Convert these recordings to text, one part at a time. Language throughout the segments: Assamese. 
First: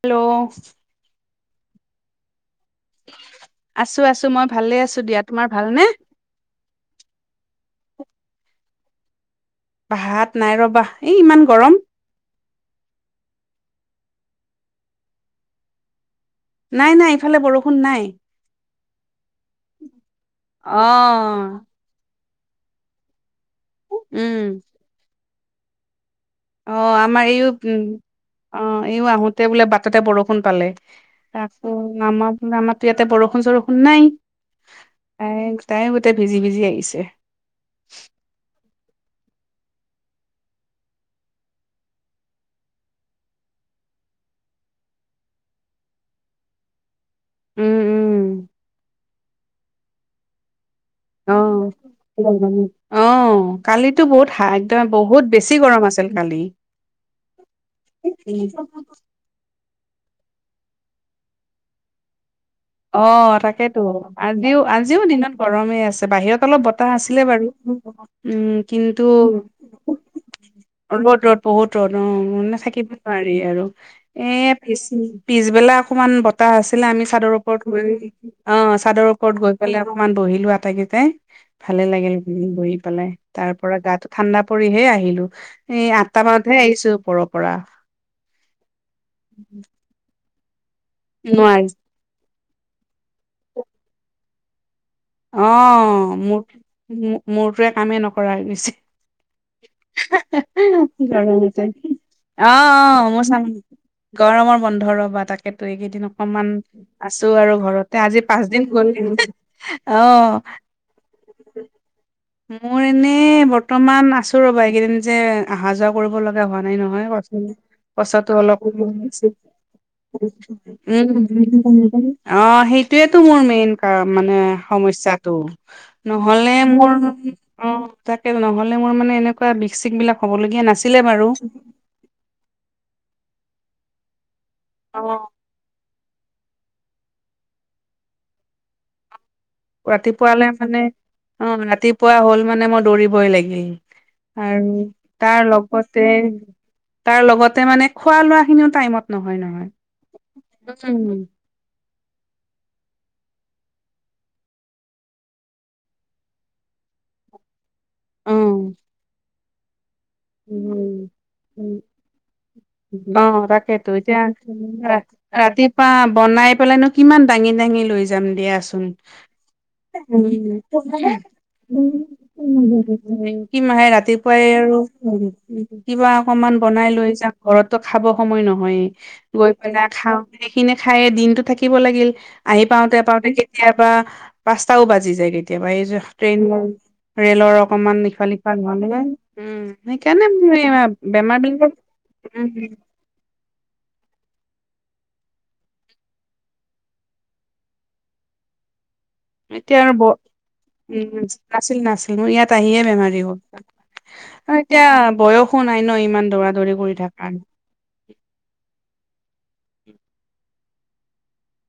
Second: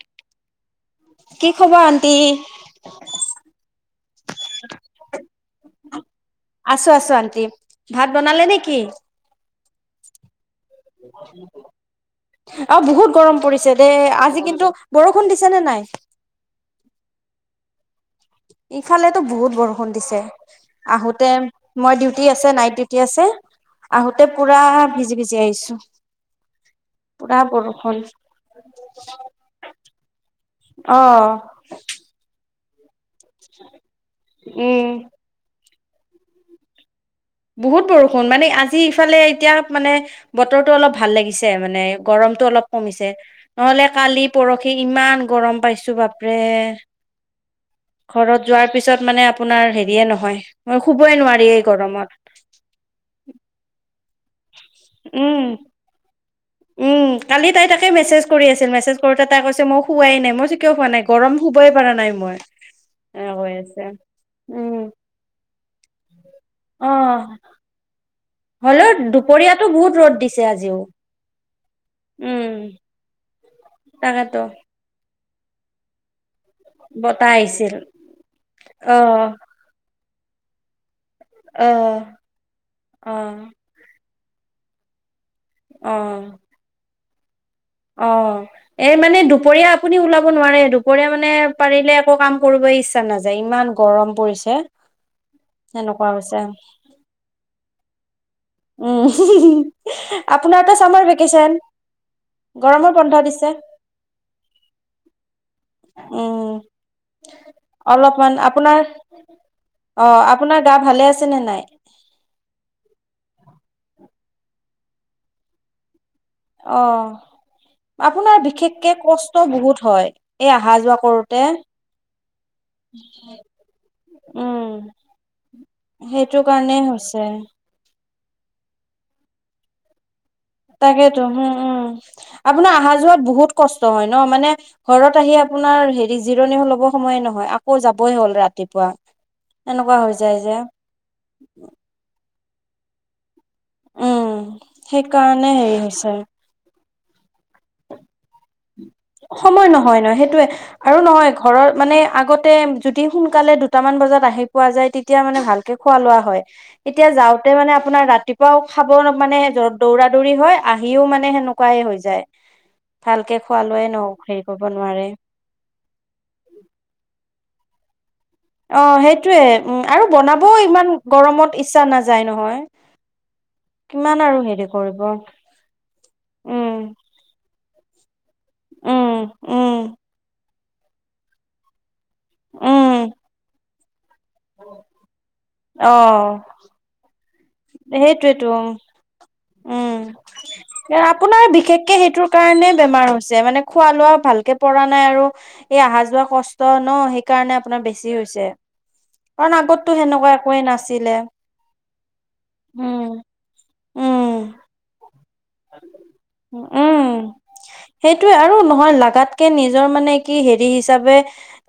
হেল্ল, কি খবৰ আণ্টি? আছো, আছো, মই ভালেই আছো দিয়া। তোমাৰ ভালনে? আছো আছো আন্টি। ভাত বনালে নেকি? ভাত, নাই ৰবা এই ইমান গৰম [inaudible] আৰু বহুত গৰম পৰিছে। দে, আজি কিন্তু বৰষুণ দিছে নে নাই। নাই, নাই ইফালে বৰষুণ নাই। ইফালেতো বহুত বৰষুণ দিছে, অ আহোতে মই দিউ আ, নাইট ডিউটি আছে আহোতে উম পুৰা ভিজি ভিজি আহিছো। অ, আমাৰ পুৰা এইও উম, বৰষুণ অ, এইও আহোতে বোলে বাটতে বৰষুণ পালে অ। আকৌ নামাক, নামাক তাতে বৰষুণ চৰষুণ নাই উম তাই তাই গোটেই ভিজি ভিজি আহিছে। বহুত বৰষুণ মানে আজি ইফালে এতিয়া মানে বতৰটো অলপ ভাল লাগিছে মানে, গৰম। গৰমটো অলপ কমিছে নহ'লে কালি পৰহি ইমান গৰম পাইছো বাপৰে। উম উম ঘৰত যোৱাৰ পিছত মানে, আপোনাৰ হেৰিয়ে নহয়। মই শু'বই অ নোৱাৰি এই গৰমত। অ, কালিতো বহুতা একদম বহুত উম বেছি গৰম আছিল কালি। উম, কালি তাই তাকে মেজ কৰি আছিল মেছেজ কৰোতে তাইৈ মই শু শুৱাই নাই মইও, কিয় হোৱা নাই গৰম হুবই পৰা নাই মই। অ, এনেকে কৈ তাকেতো আছে আজিও উম আজিও দিনত গৰমেই আছে বাহিৰত। অলপ বতাহ অ আছিলে বাৰু। উম, হ'লেও কিন্তু দুপৰীয়াতো বহুত ৰ'দ দিছে আজিও ৰ'দ ৰ'দ বহুত ৰ'দ অ, উম মানে থাকিবই পৰা নাই আৰু এ, তাকেতো পিছ, পিছবেলা অকমান বতাহ আছিলে আমি বতাহ চাদৰ ওপৰ ওপৰত আহিছিল অ, চাদৰ ওপৰত গৈ পেলাই অকমান বহিলো আটাইকেইটাই। অ ভালে লাগিল বহি পেলাই অ তাৰ পৰা গাটো ঠাণ্ডা পৰিহে আহিলো। এ, অ আঠটা মানতহে আহিছো পৰ অ, এই মানে দুপৰীয়া আপুনি ওলাব নোৱাৰে দুপৰীয়া মানে নোৱাৰি পাৰিলে আকৌ কাম। কৰিব ইচ্ছা নাযায়, ইমান গৰম পৰিছে। অ, সেনেকুৱা মোৰ হৈছে মোৰটয়ে কামেই নকৰে। উম, আপোনাৰতো চামাৰ ভেকেচন [unintelligible] অ, অ, গৰমৰ বন্ধ মই দিছে। চামে গৰমৰ বন্ধ ৰ'বা তাকে। ত, এইকেইদিন উম, অকমান আছো আৰু ঘৰতে আজি অলপমান পাঁচ দিন আপোনাৰ গল। অ, আপোনাৰ গা ভালে আছে নে নাই। মোৰ এনে বৰ্তমান আছো ৰ'বা এইকেইদিন যে অহা যক কৰিব লগা হোৱা নাই নহয় অ', ক পচা আপোনাৰ অলপ অ বিশেষকে সেই কষ্ট বহুত হয় এই অহা যোৱা কৰোতে। সটোয়েতটো মোৰ মেইন ক মানে উম, সমস্যাতটো সেইটো নহলে কাৰণে মোৰ হৈছে অ তাকে নহলে মোৰ মানে এনেকুৱা বিশিক বিলাক হ'বলগীয়া নাছিলে বাৰু তাকেইতো উম উম আপোনাৰ অহা যোৱাত বহুত কষ্ট হয় ন মানে অ ঘৰত আহি আপোনাৰ হেৰি জিৰণি ল'ব সময়ে নহয় আকৌ যাবই হ'ল ৰাতিপুৱা এনেকুৱা হৈ যায় ৰাতিপুৱালৈ যে মানে অ ৰাতিপুৱা হ'ল মানে মই দৌৰিবই উম, লাগিব আৰু তাৰ সেইকাৰণে হেৰি লগতে হৈছে। তাৰ লগতে মানে াইমত ন [inaudible] সময় নহয় নহয় সেইটোয়ে আৰু নহয় ঘৰৰ মানে আগতে যদি সোনকালে [unintelligible] আপোনাৰ অ ৰাতিপুৱাও খাব মানে য দৌৰা দৌৰি হয় উম আহিও মানে সেনেকুৱাই হৈ যায় অ ভালকে খোৱা লোৱাই তাকেইতো ন এতিয়া হেৰি কৰিব নোৱাৰে ৰাতিপুৱা বনাই পেলাইনো কিমান দাঙি দাঙি লৈছে যাম অ দিয়াচোন সেইটোয়ে উম আৰু উ বনাবও ইমান গৰমত ইচ্ছা নাযায় নহয় কি মাহে কিমান ৰাতিপুৱাই হেৰি আৰু উ কৰিব কিবা অকমান উম বনাই লৈ যাওঁ ঘৰতটো খাব সময় নহয়েই উম গৈ উম পেলাই খাওঁ সেইখিনি খায় দিনতটো থাকিব লাগিল আহি পাওঁতে উম পাওঁতে কেতিয়াবা পাঁচটাও বাজি যায় কেতিয়াবা এই অ ট্ৰেইন ৰেলৰ অকমান লিশা সেইটোৱেতো লিখা হাল উ উম আপোনাৰ বিশেষকে সেইটোৰ উম, কাৰণে বেমাৰ হৈছে মানে খোৱা লোৱা ভালকে পৰা নাই আৰু এই আহা যোৱা কষ্ট ন সেই কাৰণে আপোনাৰ বেছি হৈছে। কাৰণ এতিয়া আৰু আগততো ব সেনেকুৱা একোৱেই নাছিলে। উম, নাছিল নাছিল ইয়াত আহিয়ে বেমাৰী উম উম হল এতিয়া বয়স নাই ন ইমান দৌৰা দৌৰি কৰি থাক কাৰণে হয় লাগাতকে মানে নিজৰ মানে কি হেৰি হিচাপে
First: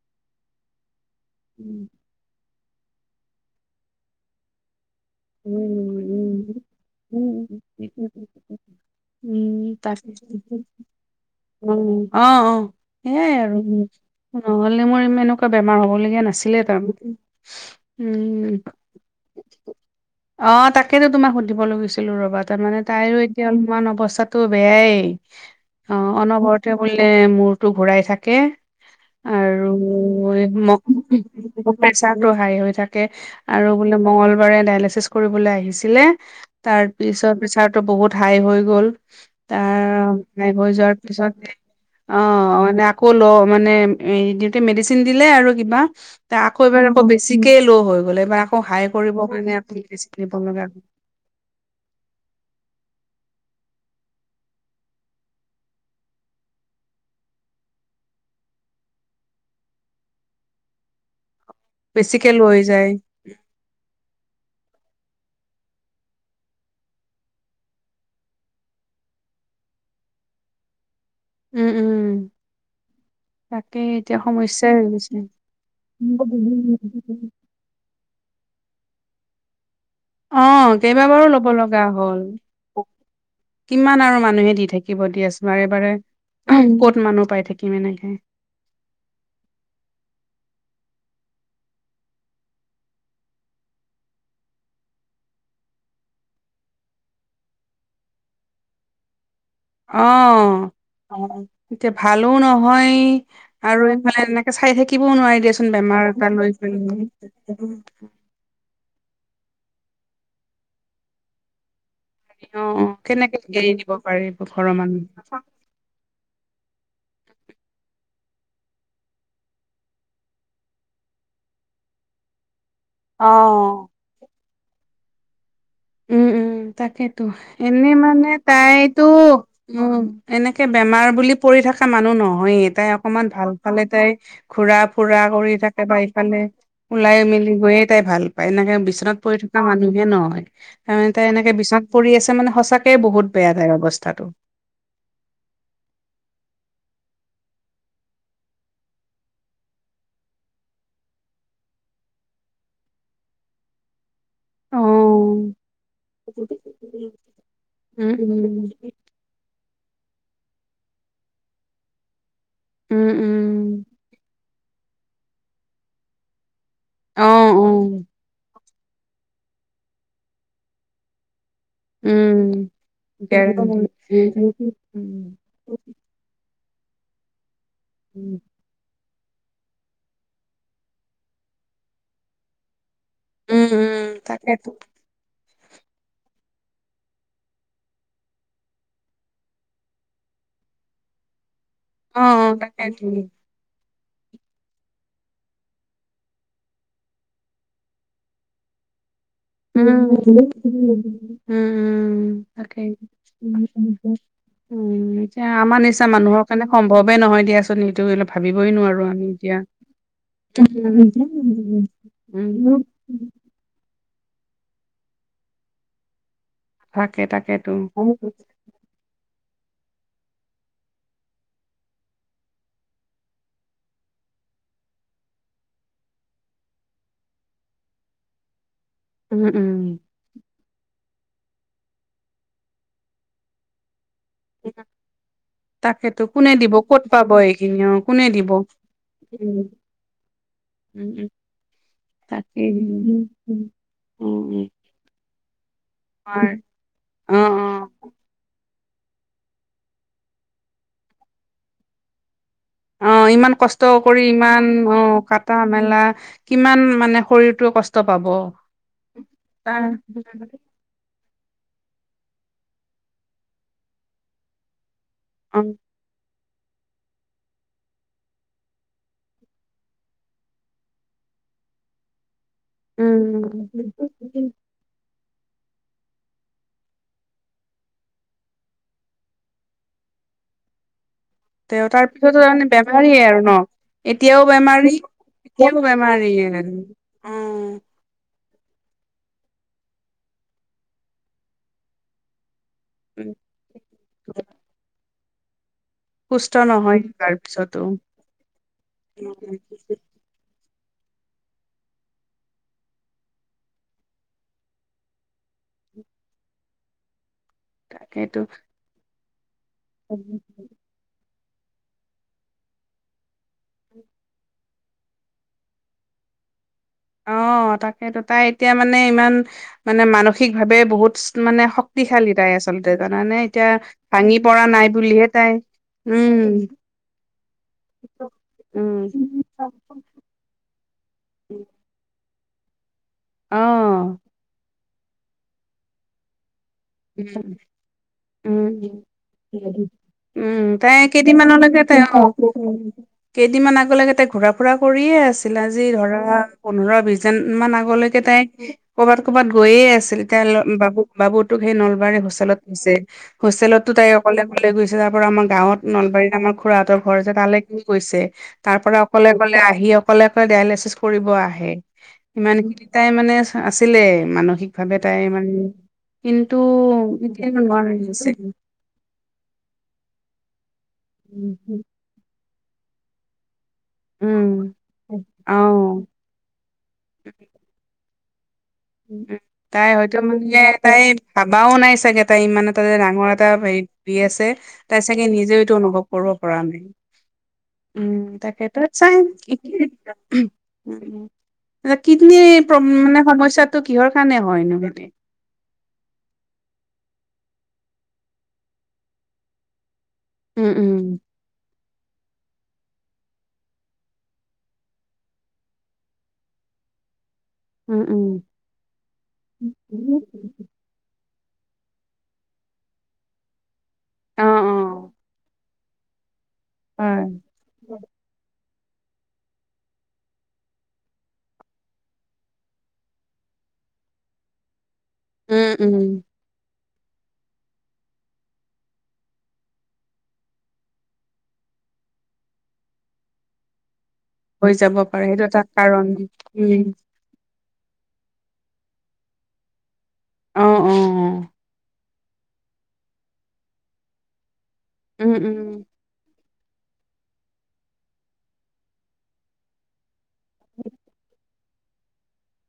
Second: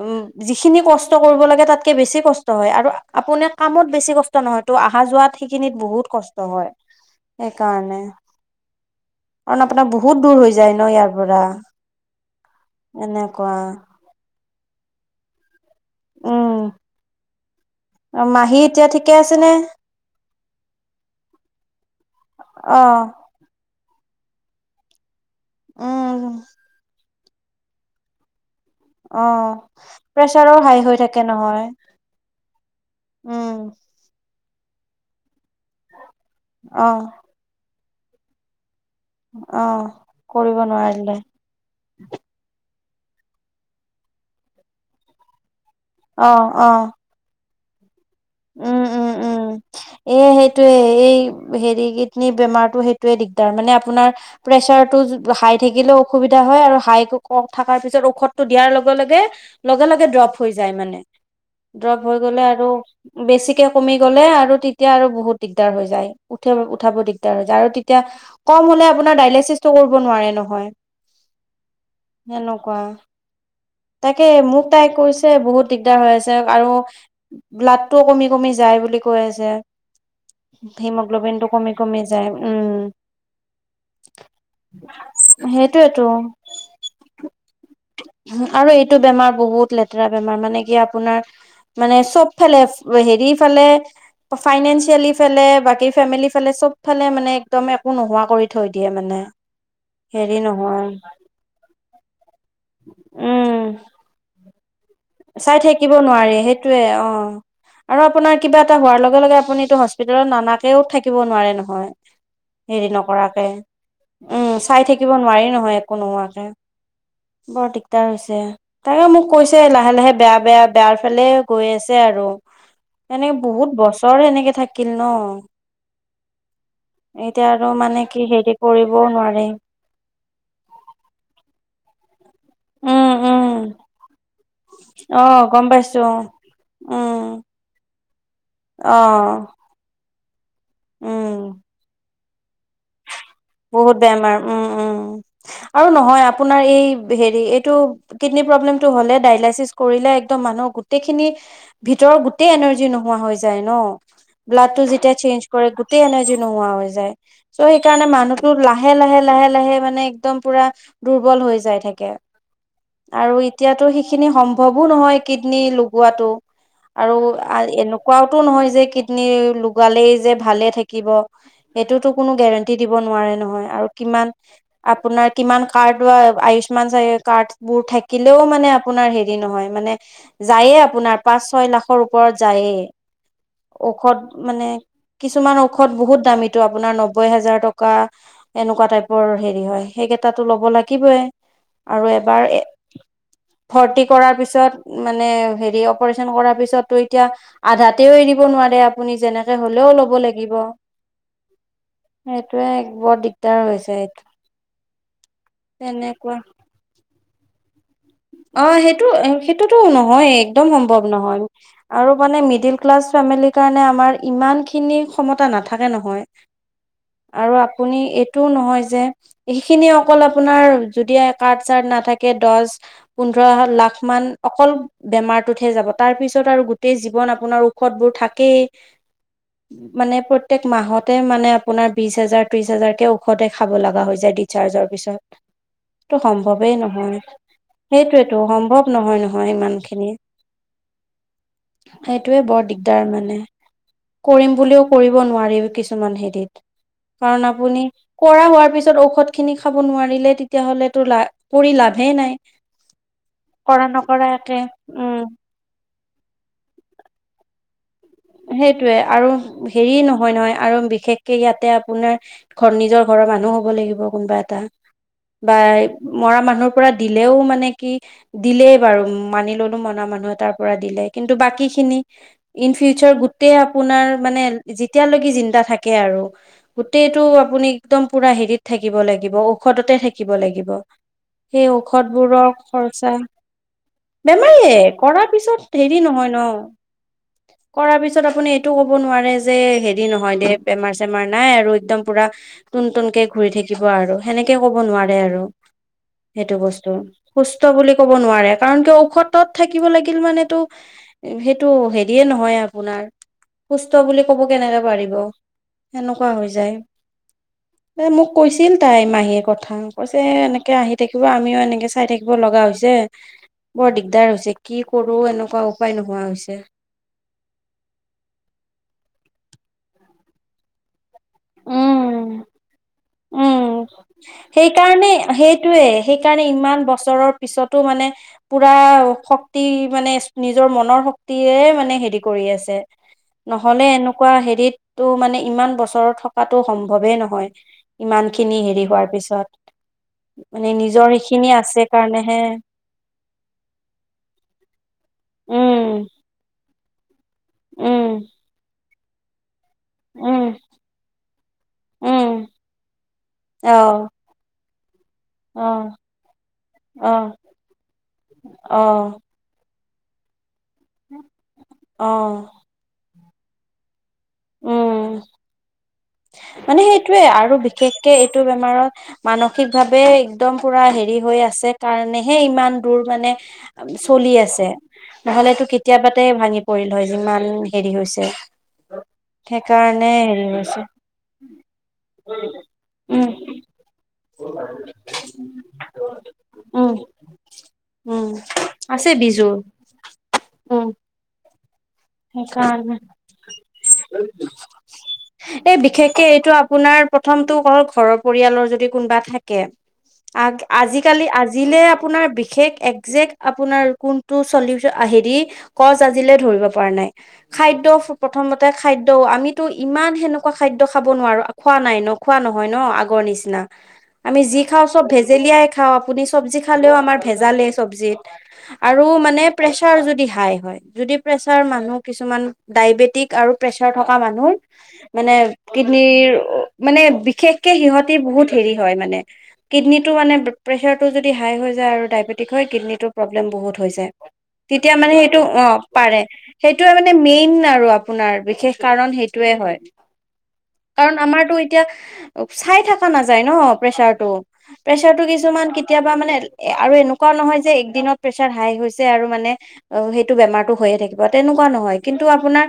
উম যিখিনি কষ্ট কৰিব লাগে উম, তাতকে বেছি কষ্ট হয় আৰু আপুনি কামত বেছি কষ্ট নহয়টো আহ আহা যোৱাত সেইখিনিত উম। বহুত কষ্ট উম। হয়। সেইকাৰণে উম কাৰণ আপোনাৰ বহুত দূৰ হৈ যায় ন ইয়াৰ পৰা উম অ অ সেয়াই এনেকুৱা আৰু নহলে মোৰ ইমেন এনেকুৱা বেমাৰ হ'বলগীয়া নাছিলে উম তাৰমানে অ উম মাহী এতিয়া ঠিকে আছে নে? অ তাকেতো তোমাক সুধিবলৈ গৈছিলো ৰবা তাৰ অ মানে তাইৰো এতিয়া অলপমান অৱস্থা তো বেয়াই অ উম অনবৰতে বোলে মূৰটো ঘূৰাই থাকে অ আৰু প্ৰেচাৰো হাই হৈ থাকে নহয় প্ৰেচাৰটো হাই হৈ থাকে উম আৰু লে বঙল [unintelligible] ডাইলাইছিছ কৰিব আহিছিল তাৰ অ পিছত প্ৰেচাৰটো বহুত হাই হৈ গল অ তাৰ বাই কৰিব ব যোৱাৰ নোৱাৰিলে পিছত অ মানে [unintelligible] ক'ল অ মানে হেৰি দিওঁ মেডিচিন দিলে আৰু কিবা অ আকৌ অ এবাৰ আকৌ বেছিকে ল' হৈ গ'ল বা আকৌ উম হাই উম কৰিবৰ উম কাৰণে আ এ সেইটোয়ে এই হেৰি কিডনী বেমাৰ সেইটোৱে দিগদৰ মানে আপোনাৰ প্ৰেচাৰটো হাই থাকিলেও অসুবিধা হয় আৰু হাইত কৈ কম থকাটো তাৰ পিছত ঔষধটো দিয়াৰ লগে লগে লগে লগে ড্ৰপ হৈ যায় মানে ড্ৰপ হৈ বেছিকে গলে লৈ আৰু যায় বেছিকে কমি গ'লে আৰু তেতিয়া আৰু বহুত দিগদাৰ হৈ যায় উঠে উঠাব দিগদাৰ হৈ যায় আৰু তেতিয়া কম হলে আপোনাৰ দাইলাইচিছটো কৰিব নোৱাৰে নহয় উম উম সেনেকুৱা তাক তাকে মোক তাই কৈছে বহুত দিগদাৰ হৈ আছে আৰু ব্লাড ত', কমি কমি যায় বুলি কৈ আছে। অ, কেইবাবাৰো হিমগ্ল'বিনটো ল'ব কমি লগা কমি হ'ল। যায় উম কিমান আৰু মানুহে দি থাকিব দিয়াচোন, বাৰে বাৰে। সেইটোয়েতো [unintelligible] ক'ত মানুহ পাই থাকিম এনেকে? আৰু এইটো বেমাৰ বহুত লেতেৰা বেমাৰ, মানে কি আপোনাৰ মানে চবফালে, হেৰি ফালে অ, ফাইনেনচিয়েলি ফেলে, বাকী ফেমিলি ফালে চব ফালে মানে একদম্ একো নোহোৱা কৰি থৈ দিয়ে মানে। অ, হেৰি নহয় এতিয়া ভালো নহয়, উম আৰু এইফালে এনেকে চাই থাকি চাই থাকিব নোৱাৰি সেইটোৱে অ, আৰু আপোনাৰ কিবা এটা হোৱাৰ লগ্ লগে লগে আপোনিটো হস্পিতালত ননাকেও থাকিব নোৱাৰে নহয়। অ', হেৰি অ', কেনেকে নকৰাকে। এৰি দিব পাৰিব উম, ঘৰৰ চাই মানুহ। থাকিব নোৱাৰি নহয় একো নোহোৱাকে। বৰ দিগদাৰ হৈছে। তাইয়ো মোক কৈছে, লা লাহে লাহে বেয়া বেয়া বেয়াৰ ফালে গৈ আছে আৰু, এনেকে বহুত অ'। বছৰ এনেকে থাক্ কিল্ ন উম, উম, উম, তাকেটো এতিয়া আৰু এনে কি মানে হেৰি তাইটো কৰিবও নোৱাৰি উম, এনেকে বেমাৰ বুলি পৰ্ পৰি থকা মানুহ নহ য়েই। তাই উম অকমান উম ভাল পালে তাই ঘুৰা ফুৰা অ কৰি গম থাকে বা পাইছো ইফালে ওলাই উম মেল্ লি গৈয়ে তাই ভাল পায়। এনেকে অ বিচনাত পৰি থকা মানুহে নহয় তাৰমানে তাই উম এনেকে বিচনাত পৰি আছ্ মানে সঁচাকেই বহুত বেয়া তাইৰ বহুত অৱস্থাটো। বেমাৰ। উম, উম, আৰু নহয় আপোনাৰ এই হেৰি কিড্নী প্ৰব্লেমটো হ'লে, ডায়েলাইচিচ্ কৰিলে একদম মানুহৰ গোটেইখিনি ভি তৰ্ গোটেই এনাৰ্জি নোহোৱা হৈ যায় ন। ব্লাড টো যেতিয়া চেঞ্জ অ'। কৰে গোটেই এনাৰ্জি নোহোৱা হৈ যায়, চ' সেইকাৰণে উম, মানুহ টোৰ উম, লাহে লাহে লাহে লাহে মানে একদম পুৰা দুৰ্বল হৈ যায় থাকে। উম, আৰু উম, এতিয়াতো সেইখিনি সম্ভৱো নহয় কিড্নী লগোৱাটো। আৰু অ', অ', এনেকুৱাওটো নহয়, যে কিড্নী লোগালেই যে ভালে থাকিব। এইটোতো কোনো উম, গেৰেণ্টি দিব নোৱাৰে ন'। কিমান, উম, আপোনাৰ উম, কিমান কাৰ আয়ুস্মান কাৰ বোৰ থাকিলেও, মানে আপোনাৰ হেৰি নহয় মানে, যায়ে, আপোনাৰ পাঁচ, ছয় লাখৰ ওপৰত যায়ে। উম, ঔষধ মানে, তাকেতো। কিছুমান ঔষধ বহুত দামীটো আপোনাৰ নব্বৈ হাজাৰ টকা। এনেকুৱা টাইপৰ হেৰি হয়, সেইকেইটাটে ল'ব লাগিবয়ে। অ' তাকে। ভৰ্তি কৰাৰ পিছত মানে, হেৰি অপাৰচন কৰাৰ পিছত এতিয়া আধাতেও এৰিব নোৱাৰে। আপুনি যেনেকে উম, হলেও ল'ব লাগিব উম, উম, সেইটোয়ে তাকে। বৰ দিগদাৰ হৈছে এইটো উম, এতিয়া আমাৰ নিচিনা তেনেকুৱা মানুহৰ কাৰণে সম্ভৱ নহয় দিয়াচোন। এইটো ভাবিবই অ', নোৱাৰো সেইটো, আমি এতিয়া সেইটোতো নহয়, একদম সম্ভৱ নহয় আৰু মানে মিডিল উম ক্লাছ ক্লাছ, ফেমিলীৰ কাৰণে আমাৰ ইমানখিনি ক্ষমতা নাথাকে নহয়। তাকে আৰু তাকেতো আপুনি উম এইটোও নহয় যে সেইখিনি অকল আপোনাৰ, যদি কাৰড চাৰট নাথাকে দশ পোন্ধৰ লাখ মান অকল বেমাৰটোতহে যাব, তাৰ পিছত আৰু গোটেই জীৱন আপোনাৰ ঔষধবোৰ থাকেই, উম মানে প্ৰত্যক মাহত। মানে আপোনাৰ বিশ হাজাৰ, ত্ৰিশ হাজাৰ কে ঔষধে খাব লগা হৈ হৈছে। যে ডিচাৰ্জৰ পিছত, ত' তাকেতো কোনে সম্ভৱেই দিব ক'ত নহয়। পাব এইখিনি অ কোনে সেইটোটো দিব সম্ভৱ নহয়, নহয় ইমান খিনি। উম উম সেইটোোৱে বৰ তাকেই দিগদাৰ মানে, উম কৰিম উম বুলিও কৰিব ন' অ কাৰণ অ আপুনি কৰা হোৱাৰ পিছত ঔষধ খিনি খাব নোৱাৰিলে তেতিয়াাহ'লে তো লা কৰি লাভেই নাই। অ', মান কৰা কষ্ট কৰি নকৰা একে ইমান অ উম কাটা মেলা কিমান মানে শৰীৰটো কষ্ট পাব সেইটোয়ে আৰু তাৰ হেৰি নহয় নহয় আৰু বিশেষ ইয়াতে আপোনাৰ ঘৰ নিজৰ ঘৰৰ মানুহ হ'ব লাগিব কোনোবা এটা বা অ মৰা মানুহ মানুহৰ পৰা দিলেও মানে, কি দিলেই বাৰু মানি ললো মনা মানুহ এ তাৰ পৰা দিলে কিন্তু বাকী ইণ ফিউচাৰ গোটেই উম আপোনাৰ মানে যেতিয়ালৈকে থাকে আৰু গোটটো আপুনি একদম পুৰা হেৰিত থাকিব লাগিব ঔষধতে থাকিব লাগিব। সেই তেওঁ তাৰ পিছতো ঔষধবোৰৰ তাৰমানে খৰচা বেমাৰীয়ে আৰু ন এতিয়াও বেমাৰ বেমাৰী কৰাৰ পিছত এতিয়াও হেৰি বেমাৰী নহয় ন অ কৰাৰ পিছত আপুনি এইটো ক'ব নোৱাৰে যে হেৰি নহয় দে বেমাৰ চেমাৰ নাই আৰু একদম পুৰা তোন তোনকে ঘূৰি থাকিব আৰু সেনেকে কব নোৱাৰে আৰু সুস্থ সেইটো বস্তু নহয় তাৰ সুস্থ পিছতো বুলি ক'ব নোৱাৰে কাৰণ কিয় ঔষধত থাকিব লাগিল মানেতো সেইটো হেৰিয়ে নহয় আপোনাৰ সুস্থ বুলি কব কেনেকৈ পাৰিব সেনেকুৱা হৈ যায়। এ মোক তাকেইতো কৈছিল তাই মাহীৰ কথা কৈছে এনেকে আহি থাকিব আমিও এনেকে চাই থাকিব লগা হৈছে বৰ দিগদাৰ হৈছে কি কৰো এনেকুৱা উপায় নোহোৱা হৈছে অ', তাকেতেতো তাই এতিয়া মানে ইমান মানে মানসিক ভাৱে বহুত মানে শক্তিশালীতাই আছে উম নাই সেইকাৰণে বুলিহে তাই সেইটোয়ে সেইকাৰণে উম ইমান বছৰৰ পিছতো মানে পুৰা উম শক্তি মানে নিজৰ মনৰ শক্তিৰেে মানে হেৰি নহলে অ', এনেকুৱা হেৰিতটো মানে ইমান বছ থকাত টো সম্ভৱেই নহয় ইমানখিনি হেৰি উম, হোৱাৰ পিছত উম মানে তাই নিজৰ সেইখিনি আছে কেইদিনমানলৈকে ত অ কাৰণেহে কেইদিনমান আগলৈকে তাই ঘূৰা ফুৰা কৰিয়ে আছিল আজি উম ধৰা পোন্ধৰ বিশজন মান আগলৈকে উম তাই কৰ'বাত ক'বাত গৈয়ে আছিল তাই উম বাবু বাবুত সেই নলবাৰীৰ উম হোষ্টেলত গৈছে হোষ্টেলতো আহ তাই অকলে অকলে গৈ তাৰ পৰা আমাৰ গাঁৱত আহ নলবাৰীত আমাৰ খুৰাহঁতৰ ঘৰ আহ আছে তালৈ কিনি গৈছে তাৰ পৰাৰা আহ অকলে অলে আহি অ', অকলে অকলে ডায়েলিচিছ কৰিব আহে, আহ ইমানখিনি তাই মানে আছিলে মানসিক ভাৱে উম তাই মানে কিন্তু মানে সেইটোয়ে এতিয়া আৰু নোৱাৰা বিশেষকে হৈছে। এইটো বেমাৰত মানসিকভাৱে একদম পুৰা হেৰি হৈ আছে কাৰণেহে ইমান দূৰ মানে চলি উম, আছে অ', নহলেতো কেতিয়াবাতে ভাঙি পৰিল হয় যিমান হেৰি হৈছে উ তাই সেইকাৰণে হয়তো মান হেৰি হৈছে তাই ভাবাও নাই চাগে তাই ইমান এ ত উম ডাঙৰ এটা হেৰি বি আছে তাই চাগে নিজেও এইতটো অনুভৱ কৰিব পৰা নাই উম, উম তেখেতত আছে চাই বিজু নেি উম, উ কিডনী সেইকাৰণে মানে সমস্যাত এই বিশেষকে এইটো আপোনাৰ প্ৰথমটো হ'ল ঘৰৰ পৰিয়ালৰ যদি কোনোবা থাকে আগ উম, উম, আজিকালি আজিলে আপোনাৰ বিশেষ একজেক্ট আপোনাৰ কোনটো চলিউচন ন খাদ্য উম, উম, প্ৰথমতে খাদ্য আমিতো ইমান সেনেকুৱা খাদ্য খাব নোৱাৰো খোৱা নাই নোখোৱা নহয় ন আগৰ নিচিনা আমি অ', যি খাওঁ চব অ', ভেজেলিয়াই খাও আপুনি চব্জি খালেও আমাৰ হয়। ভেজালেই চব্জিত আৰু মানে প্ৰেচাৰ যদি হাই হয় যদি প্ৰ মানুহ কিছুমান ডায়বেটিক আৰু প্ৰেচাৰ থকা মানুহৰ মানে উম, উম, কিডনীৰ মানে বিশেষকে সিহতি বহুত হেৰি হয় মানে কিডনী টো মানে প্ৰেচাৰতটো যদি হাই হয় আৰু ডায়বেটিক হয় কিডনৰ প্ৰব্লেম বহুত হৈছে হৈ তেতিয়া যাব মানে পাৰে সেইটো এটা অ' কাৰণ পাৰে। উম, সেইটোৱে মানে মেইন আৰু আপোনাৰ বিশেষ কাৰণ সেইটোয়ে হয়। অ', কাৰণ অ', আমাৰতো এতিয়া চাই থকা নাযায় ন' প্ৰেচাৰতটো। প্ৰেচাৰটো উম, উম, কিছুমান কেতিয়াবা মানে এ আৰু এনেকুৱাও নহয় যে একদিনত প্ৰেচাৰ হাই হৈছে আৰু মানে অ সেইটো বেমাৰতটো হৈয়ে থাকিব। তেনেকুৱা নহয় কিন্তু আপোনাৰ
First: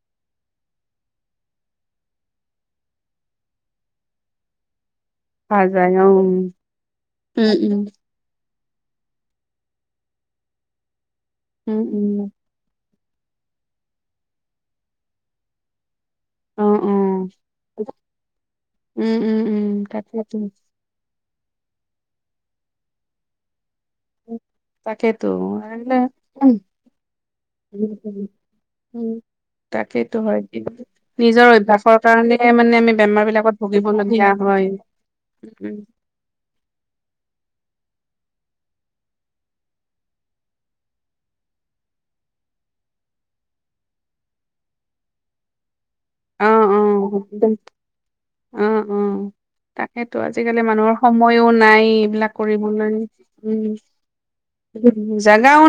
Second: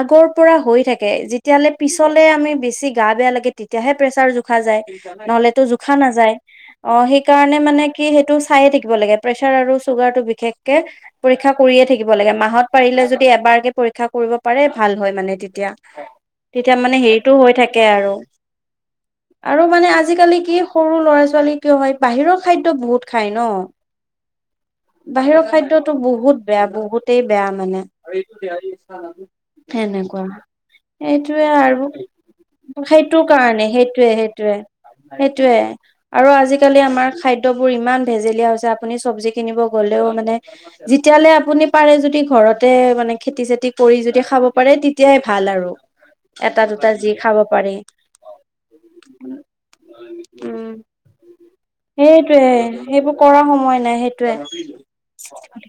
আগৰ পৰা হৈ থাকে যেতিয়াহ'লে পিছলে আমি বেছি গাত বেয়া লাগে তেতিয়াহে প্ৰেচাৰ জোখা যায়। খোৱা নলেতো যায় জোখা অ', উম, নাযায় অ' সেইকাৰণে উম, মানে কি সেইটো খাইে থাকিব লাগে প্ৰেচাৰ আৰু চুগাৰ টো বিশেষকে পৰীক্ষা উম, কৰিয়ে উম, থাকিব লাগে মাহত পাৰিলে যদি এবাৰকে পৰীক্ষা কৰিব পাৰে ভাল হয় মানে তেতিয়া। তেতিয়া অ', মানে অ'। হেৰিটো হৈ থাকে আৰু। উম উম উম আৰু মানে তাকেইতো আজিকালি কি সৰু লৰা ছোৱালী কিয় হয় বাহিৰৰ খাদ্য বহুত খাই ন'। তাকেইতো বাহিৰৰ খাদ্যয়তটো বহুত বেয়া বহুতেই বেয়া মানে। তাকেইতো সেনেকুৱা হয় সেইটোৱে নিজৰ আৰু অভ্যাসৰ কাৰণে মানে আমি সেইটো বেমাৰ বিলাকত কাৰণে সেইটোয়ে ভুগিবলগীয়া সেইটোয়ে। হয় সেইটোয়ে উম, আৰু আজিকালি আমাৰ খাদ্য ইমান ভেজেল আপুনি চব্জি কিনিব গলেও মানে যেতিয়াল আপুনি পাৰে য যদি ঘৰতে মানে খেতি চাতি কৰি যদি খাব পাৰে তেতিয়াই ভাল আৰু। অ এটা অ দুটা যি খাব একদম। পাৰি। অ', অ' তাকেইেতো আজিকালি উম মানুহৰ সময়ো নাই এইবিলাক সেইটোয়ে কৰিবলৈ সেইবোৰ কৰা উ, সময় নাই সেইটোয়ে। জাগাও